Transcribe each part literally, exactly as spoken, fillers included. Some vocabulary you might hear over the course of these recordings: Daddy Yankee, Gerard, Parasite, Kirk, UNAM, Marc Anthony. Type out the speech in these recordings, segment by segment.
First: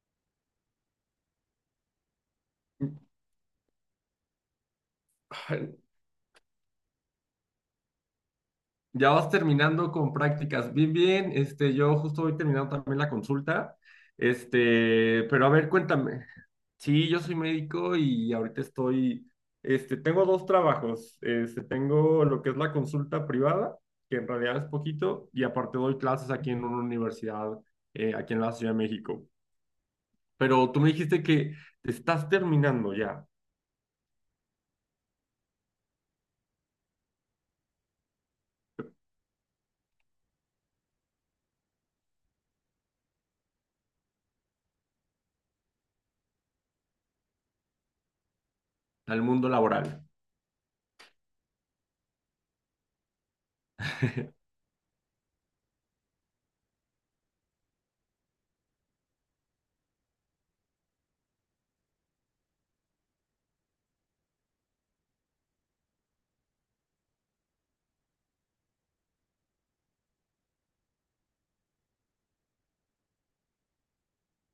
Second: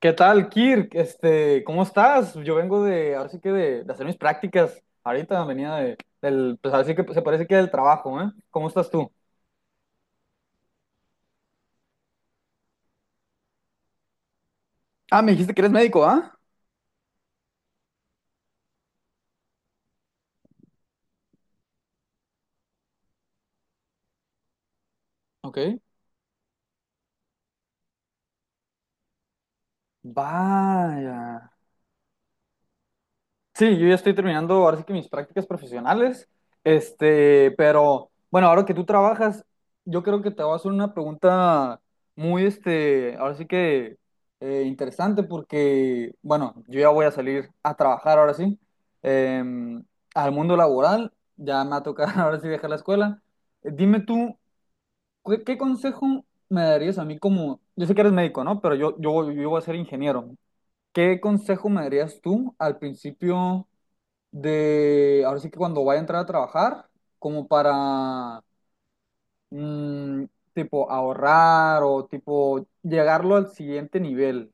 ¿Qué tal, Kirk? Este, ¿cómo estás? Yo vengo de, ahora sí que de, de hacer mis prácticas. Ahorita venía de, del, pues ahora sí que se parece que del trabajo, ¿eh? ¿Cómo estás Ya tú? vas terminando con prácticas. Bien, bien. Este, yo justo voy terminando también la consulta. Ah, Este, me Pero a dijiste que ver, eres médico, cuéntame. ¿ah? Sí, yo soy médico y ahorita estoy, este, tengo dos trabajos. Este, tengo lo que es la consulta privada, que en realidad es poquito, y Ok. aparte doy clases aquí en una universidad, eh, aquí en la Ciudad de México. Pero tú me dijiste Vaya. que te estás terminando ya Sí, yo ya estoy terminando ahora sí que mis prácticas profesionales, este, pero bueno, ahora que tú trabajas, yo creo que te voy a hacer una pregunta muy, este, ahora sí que eh, interesante porque, bueno, yo ya voy a salir a trabajar ahora sí, al mundo em, laboral. al mundo laboral, ya me va a tocar ahora sí dejar la escuela. Eh, Dime tú, ¿qué, ¿qué consejo me darías a mí como, yo sé que eres médico, ¿no? Pero yo, yo, yo voy a ser ingeniero. ¿Qué consejo me darías tú al principio? De, ahora sí que cuando vaya a entrar a trabajar, como para, mm, tipo, ahorrar o tipo, llegarlo al siguiente nivel.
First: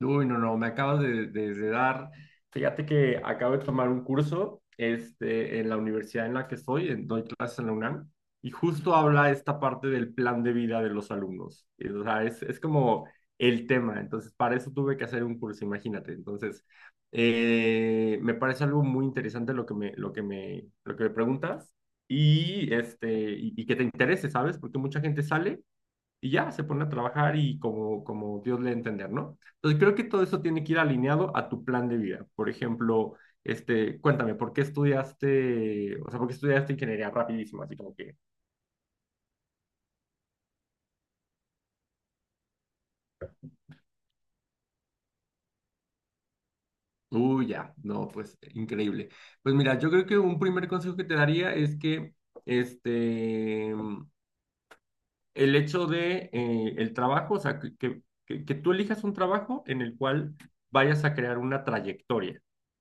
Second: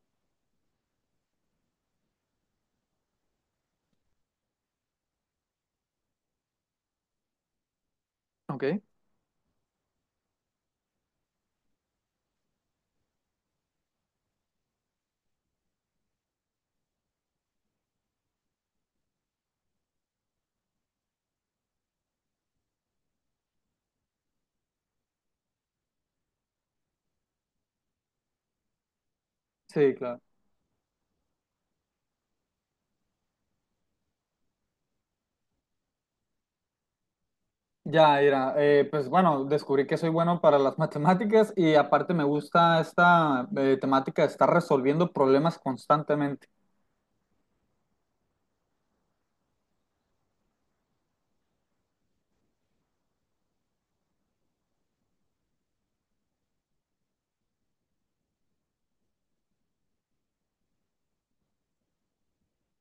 Uy, no, no, me acabas de, de- de dar. Fíjate que acabo de tomar un curso este, en la universidad en la que estoy, en, doy clases en la UNAM, y Ok. justo habla esta parte del plan de vida de los alumnos. Y, O sea, es, es como el tema. Entonces, para eso tuve que hacer un curso, imagínate. Entonces, eh, me parece algo muy interesante lo que me, lo que me, lo que me preguntas y, este, y, y que te interese, ¿sabes? Porque mucha gente sale y ya se pone a trabajar y como, como Dios le entender, ¿no? Entonces Sí, creo que claro. todo eso tiene que ir alineado a tu plan de vida. Por ejemplo, este, cuéntame, ¿por qué estudiaste, o sea, por qué estudiaste ingeniería rapidísimo? Así como que, Ya, era, pues bueno, descubrí que soy bueno para las matemáticas y aparte me gusta esta eh, temática de estar resolviendo problemas constantemente. uy, ya, no, pues increíble. Pues mira, yo creo que un primer consejo que te daría es que, este, el hecho de eh, el trabajo, o sea, que, que, que- tú elijas un trabajo en el cual vayas a crear una trayectoria.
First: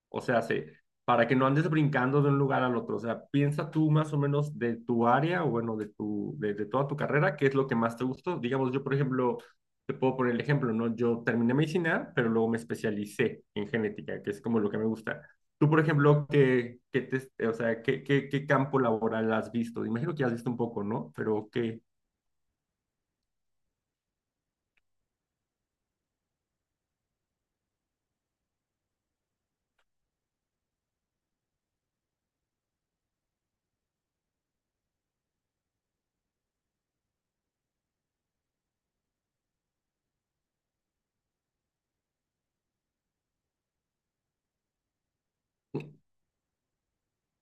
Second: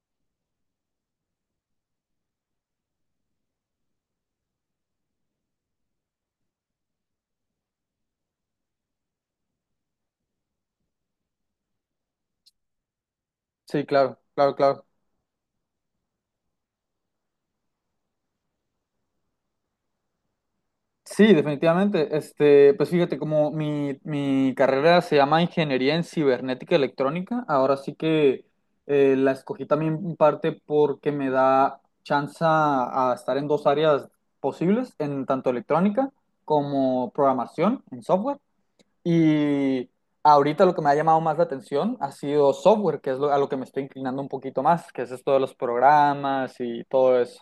O sea, se- para que no andes brincando de un lugar al otro. O sea, piensa tú más o menos de tu área o bueno, de tu, de, de toda tu carrera, qué es lo que más te gustó. Digamos, yo, por ejemplo, te puedo poner el ejemplo, ¿no? Yo terminé medicina, pero luego me especialicé en Sí, claro, genética, que es claro, como lo que claro. me gusta. Tú, por ejemplo, ¿qué, qué te- o sea, qué, qué, ¿qué campo laboral has visto? Imagino que has visto un poco, ¿no? Sí, Pero ¿qué, definitivamente. Este, pues fíjate, como mi, mi carrera se llama Ingeniería en Cibernética Electrónica, ahora sí que eh, la escogí también en parte porque me da chance a, a estar en dos áreas posibles, en tanto electrónica como programación en software. Y ahorita lo que me ha llamado más la atención ha sido software, que es lo- a lo que me estoy inclinando un poquito más, que es esto de los programas y todo eso.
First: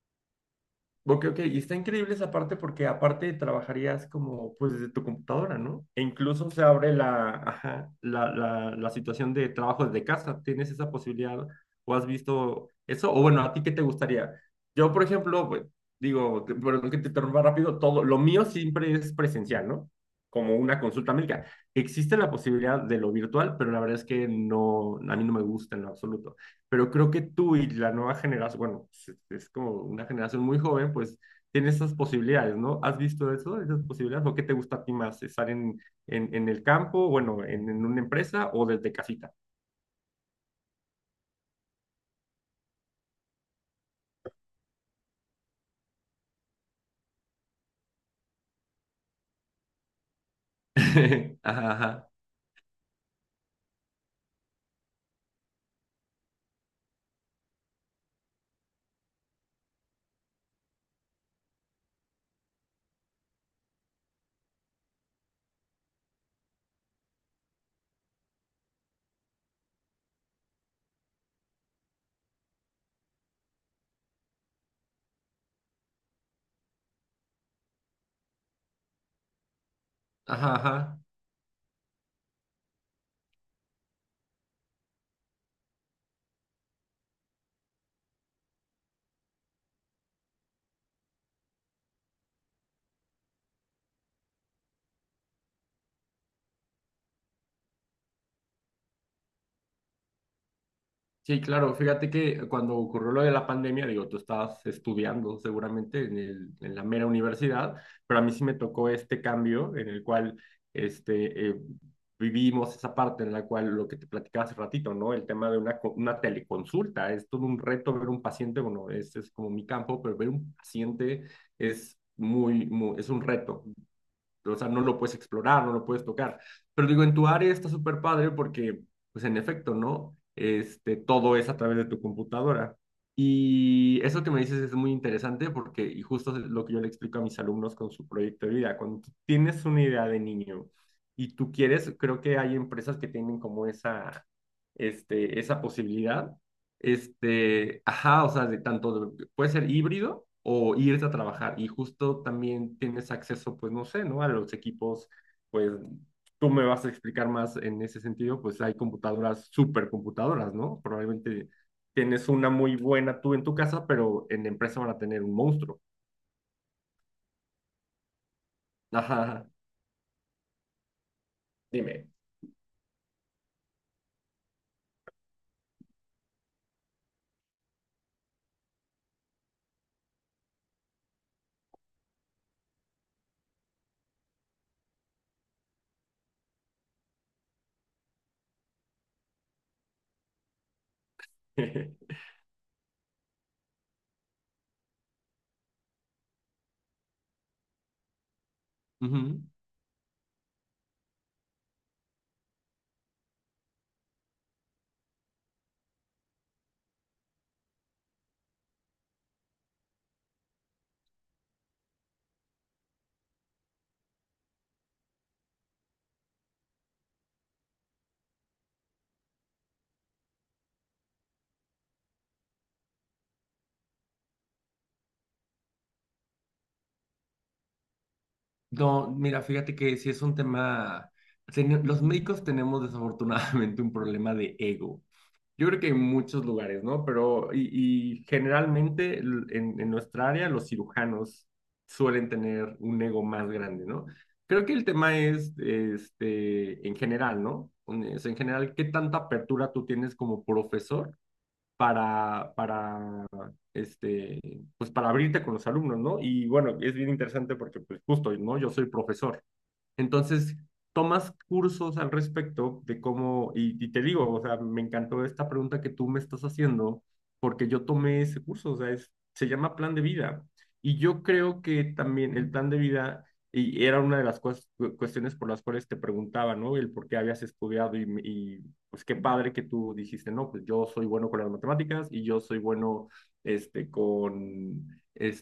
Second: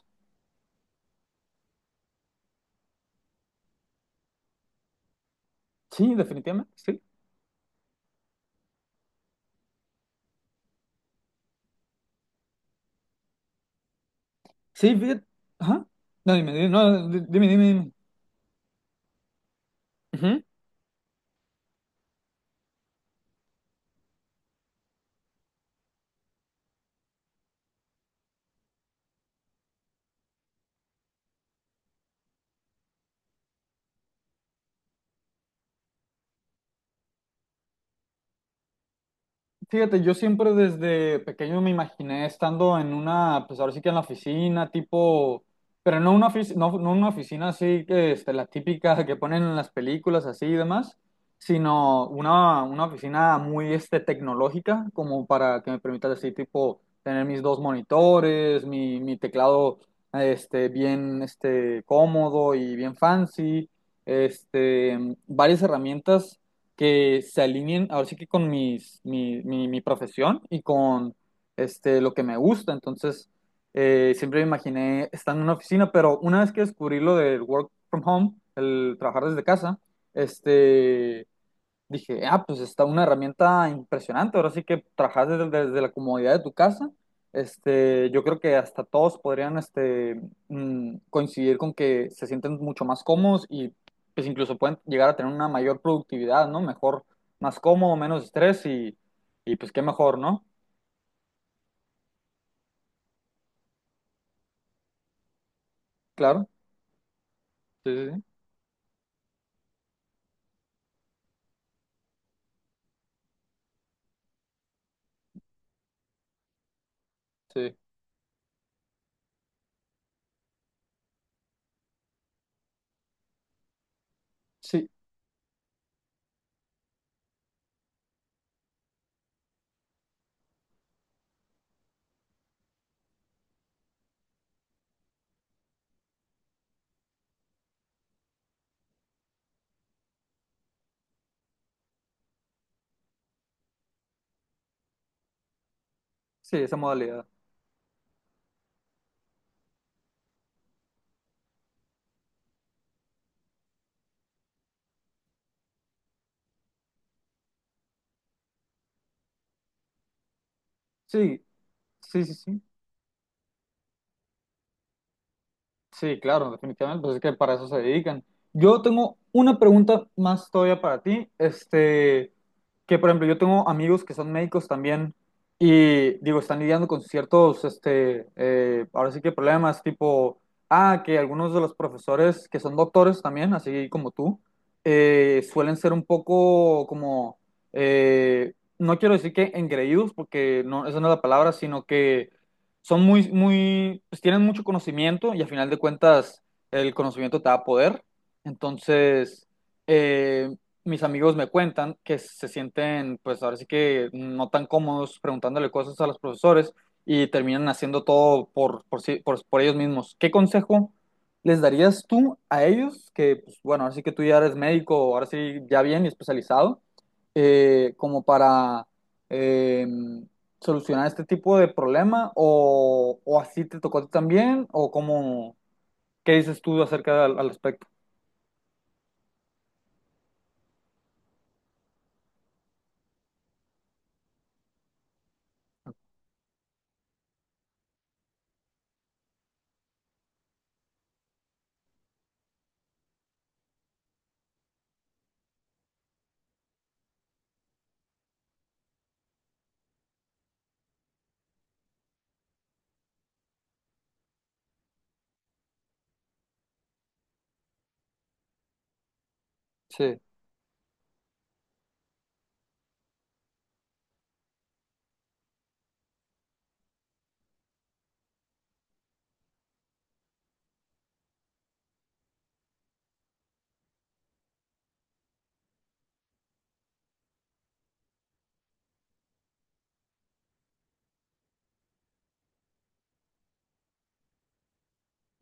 ok, ok, y está increíble esa parte porque aparte trabajarías como pues desde tu computadora, ¿no? E Sí, incluso se definitivamente, abre sí. la, ajá, la, la, la situación de trabajo desde casa. ¿Tienes esa posibilidad o has visto eso? O bueno, ¿a ti qué te gustaría? Yo, Sí, por fíjate. ejemplo, pues, Ajá. No, digo, dime, que- dime, perdón que te no, di- interrumpa dime, rápido, dime, todo, lo mío siempre es presencial, ¿no? dime. Como una consulta médica. Existe la posibilidad de lo virtual, pero la verdad es que no, a mí no me gusta en lo absoluto, pero creo que tú y la nueva generación, bueno, es, es como una generación muy joven, pues tiene esas posibilidades, ¿no? ¿Has visto eso, esas posibilidades? ¿O qué te gusta a ti más? ¿Estar en, en, en el campo, bueno, en, en una empresa o desde casita? Fíjate, yo siempre desde pequeño me imaginé estando en una, pues ahora sí que en la oficina, tipo, pero no una oficina, no, no una oficina así que este, la típica que ponen en las películas así y demás, Ajá, sino ajá, una, una oficina muy este, tecnológica, como para que me permita así, tipo, tener mis dos monitores, mi, mi teclado este, bien este, cómodo y bien fancy, este, varias herramientas que se alineen ahora sí que con mis, mi, mi, mi profesión y con este, lo que me gusta. Entonces, eh, siempre me imaginé estar en una oficina, pero una vez que descubrí lo del work from home, el trabajar desde casa, ajá, ajá. este, dije, ah, pues está una herramienta impresionante. Ahora sí que trabajas desde, desde la comodidad de tu casa. Este, yo creo que hasta todos podrían, este, mm, coincidir con que se sienten mucho más cómodos y, pues, incluso pueden llegar a tener una mayor productividad, ¿no? Mejor, más cómodo, menos estrés y, y pues, qué mejor, ¿no? Sí, claro, fíjate que cuando ocurrió lo de la pandemia, digo, tú estabas estudiando seguramente en Claro. el- en la mera universidad, Sí, pero sí, a mí sí me tocó este cambio en el cual este, eh, vivimos esa parte en la cual lo que te platicaba hace ratito, ¿no? El tema de una, co- una teleconsulta, es todo un sí. reto ver un paciente, bueno, ese es como mi campo, pero ver un paciente es muy, muy es un reto, o sea, Sí, no sí, lo puedes explorar, no lo puedes tocar. Pero digo, en tu área está súper padre porque, pues en efecto, ¿no? Este, todo es a través de tu computadora. Y eso que me dices es muy interesante porque, y justo es lo que yo le explico a mis alumnos con su proyecto de vida, cuando tú tienes una idea de niño y tú quieres, creo que hay empresas que tienen como esa, este, esa posibilidad, sí, esa modalidad. este, ajá, o sea, de tanto, de- puede ser híbrido o irte a trabajar y justo también tienes acceso, pues no sé, ¿no? A los equipos, pues tú me vas a explicar más en ese sentido, pues hay computadoras, supercomputadoras, ¿no? Sí, Probablemente sí, tienes sí, una sí. muy buena tú en tu casa, pero en la empresa van a tener un monstruo. Sí, claro, definitivamente, pues es que para eso se dedican. Yo tengo Ajá, ajá, una pregunta más todavía para ti, dime. este, que por ejemplo yo tengo amigos que son médicos también y digo, están lidiando con ciertos, este, eh, ahora sí que problemas tipo, ah, que algunos de los profesores que son doctores también, así como tú, eh, suelen ser un poco como, eh, no quiero decir que engreídos, porque no, esa no es la palabra, sino que son muy, muy, pues tienen mucho conocimiento y a final de cuentas el conocimiento te da poder. Ujú. Entonces, eh, mis amigos me cuentan que se sienten, pues ahora sí que no tan cómodos preguntándole cosas a los profesores y terminan haciendo todo por, por, sí- por- por ellos mismos. ¿Qué consejo les darías tú a ellos? Que, pues, bueno, ahora sí que tú ya eres médico, ahora sí ya bien y especializado, eh, como para... em, solucionar este tipo de problema o, o así te tocó a ti también o cómo, ¿qué dices tú acerca del al aspecto? No, mira, fíjate que si es un tema, teni- los médicos tenemos desafortunadamente un problema de ego. Yo creo que en muchos lugares, ¿no? Pero, y, y generalmente l- en, en nuestra área los cirujanos suelen tener un ego más grande, ¿no? Creo que el tema es, este, en general, ¿no? Un- Es en general, ¿qué tanta apertura tú tienes como profesor para, para, este, pues para abrirte con los alumnos, ¿no? Y bueno, es bien interesante porque, pues justo, ¿no? Yo soy profesor. Sí, Entonces, tomas cursos al respecto de cómo, y, y te digo, o sea, me encantó esta pregunta que tú me estás haciendo, porque yo tomé ese curso, o sea, es, se llama plan de vida. Y yo creo que también el plan de vida, y era una de las cues- cuestiones por las cuales te preguntaba, ¿no? El por qué habías estudiado y, y pues qué padre que tú dijiste, no, pues yo soy bueno con las matemáticas y yo soy bueno, este, con,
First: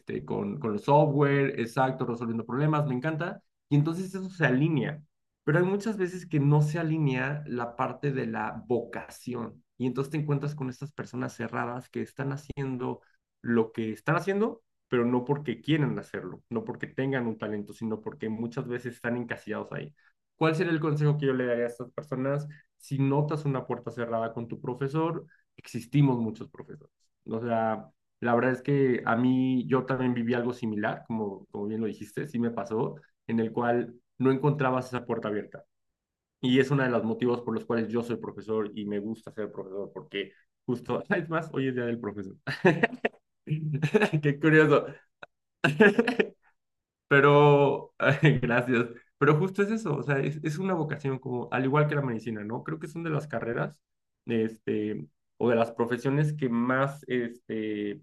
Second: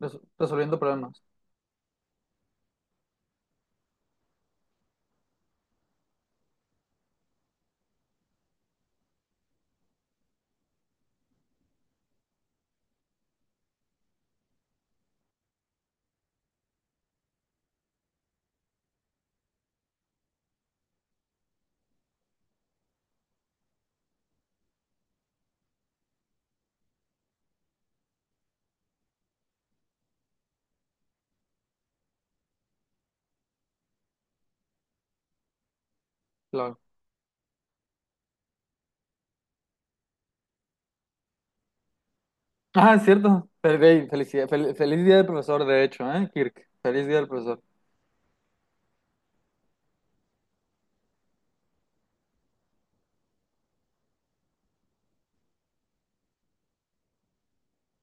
res- con, con resolviendo los problemas. software, exacto, resolviendo problemas, me encanta y entonces eso se alinea. Pero hay muchas veces que no se alinea la parte de la vocación y entonces te encuentras con estas personas cerradas que están haciendo lo que están haciendo, pero no porque quieren hacerlo, no porque tengan un talento, sino porque muchas veces están encasillados ahí. ¿Cuál sería el consejo que yo le daría a estas personas? Si notas una puerta cerrada con tu profesor, existimos muchos profesores. O sea, la verdad es que a mí yo también viví algo similar, como, como bien lo dijiste, sí me pasó en el cual no encontrabas esa puerta abierta. Y es Claro. uno de los motivos por los cuales yo soy profesor y me gusta ser profesor, porque justo, es más, hoy es día del profesor. Ah, es cierto. Pero, güey, Qué felicidad- fel- curioso. feliz día del profesor, de hecho, ¿eh, Kirk? Feliz día del profesor. Pero, gracias. Pero justo es eso, o sea, es, es, una vocación como, al igual que la medicina, ¿no? Creo que son de las carreras, este, o de las profesiones que más, este,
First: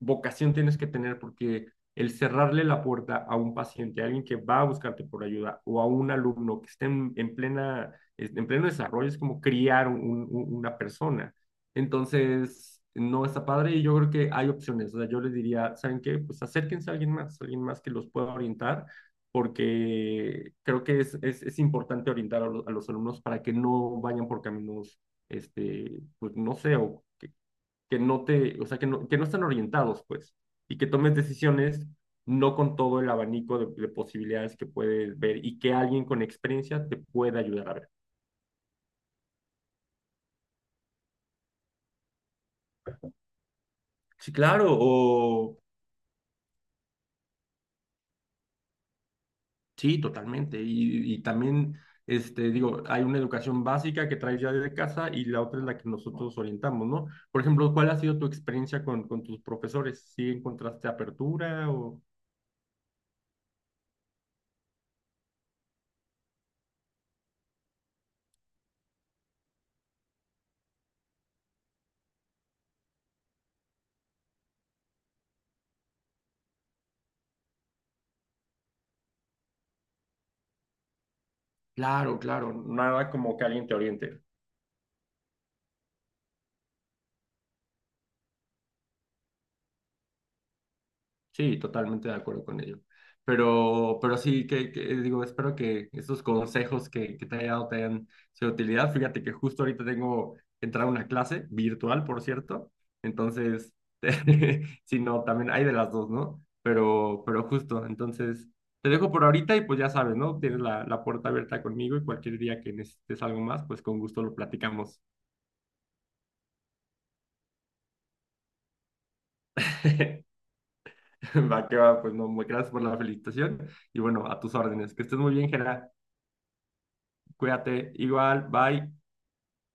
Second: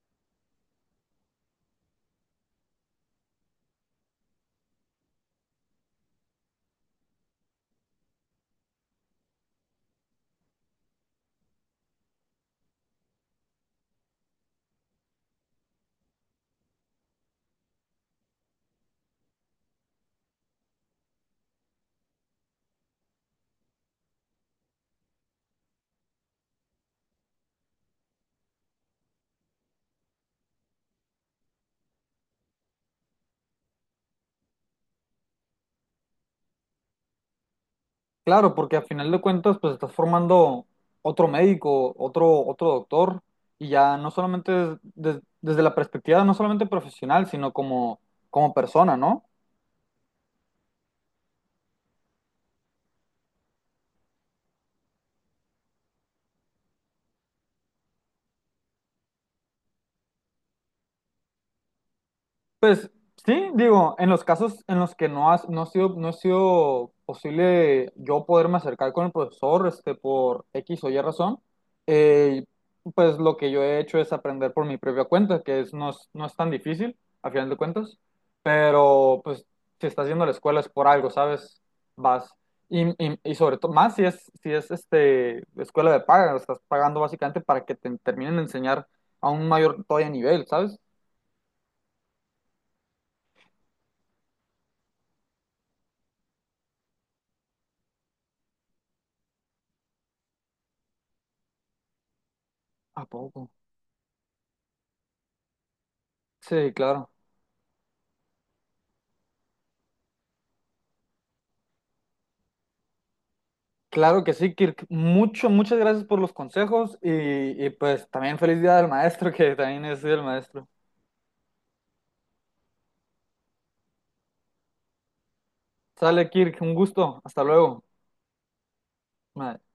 vocación tienes que tener porque el cerrarle la puerta a un paciente, a alguien que va a buscarte por ayuda o a un alumno que esté en, en plena, en pleno desarrollo es como criar un, un, una persona. Entonces, no está padre y yo creo que hay opciones. O sea, yo les diría, ¿saben qué? Pues acérquense a alguien más, a alguien más que los pueda orientar porque creo que es, es, es importante orientar a los, a los, alumnos para que no vayan por caminos, este, pues no sé, o que, que no te, o sea, que no, que no están orientados, pues, y que tomes decisiones no con todo el abanico de, de posibilidades que puedes ver y que alguien con experiencia te pueda ayudar a ver. Claro, porque a final de cuentas, pues estás formando otro médico, otro, otro doctor, y ya no Sí, solamente claro, des- des- o desde la perspectiva, no solamente profesional, sino como, como persona, ¿no? sí, totalmente. Y, y también, este, digo, hay una educación básica que traes ya desde casa y la otra es la que nosotros orientamos, ¿no? Por ejemplo, ¿cuál ha sido tu experiencia con, con tus profesores? ¿Sí encontraste apertura o...? Pues sí, digo, en los casos en los que no has, no ha sido, no ha sido posible yo poderme acercar con el profesor, este, por X o Y razón, eh, pues lo que yo he hecho es aprender por mi propia cuenta, que es, no es, no es tan difícil, a final de cuentas, pero pues si estás yendo a la escuela es por algo, ¿sabes? Claro, Vas. claro, Y, nada y- y como que sobre alguien todo, te más si oriente. es, si es este, escuela de paga, estás pagando básicamente para que te terminen de enseñar a un mayor todavía nivel, ¿sabes? Sí, totalmente de acuerdo con ello. Pero, pero sí, que, que, digo, espero que estos consejos que, que te haya dado te hayan sido de utilidad. Fíjate que justo ahorita tengo que entrar a una clase virtual, por cierto. ¿A poco? Entonces, si no, también hay de las dos, ¿no? Sí, claro. Pero, pero justo, entonces, te dejo por ahorita y pues ya sabes, ¿no? Tienes la, la puerta abierta conmigo y cualquier día que necesites algo más, pues con gusto Claro que lo sí, Kirk. platicamos. Mucho, muchas gracias por los consejos y, y pues también feliz día del maestro, que también es día del maestro. Va que va, pues no, gracias por la felicitación y bueno, a tus órdenes. Que estés muy bien, Gerard. Sale, Kirk, un gusto. Hasta luego. Cuídate, igual, bye. Bye.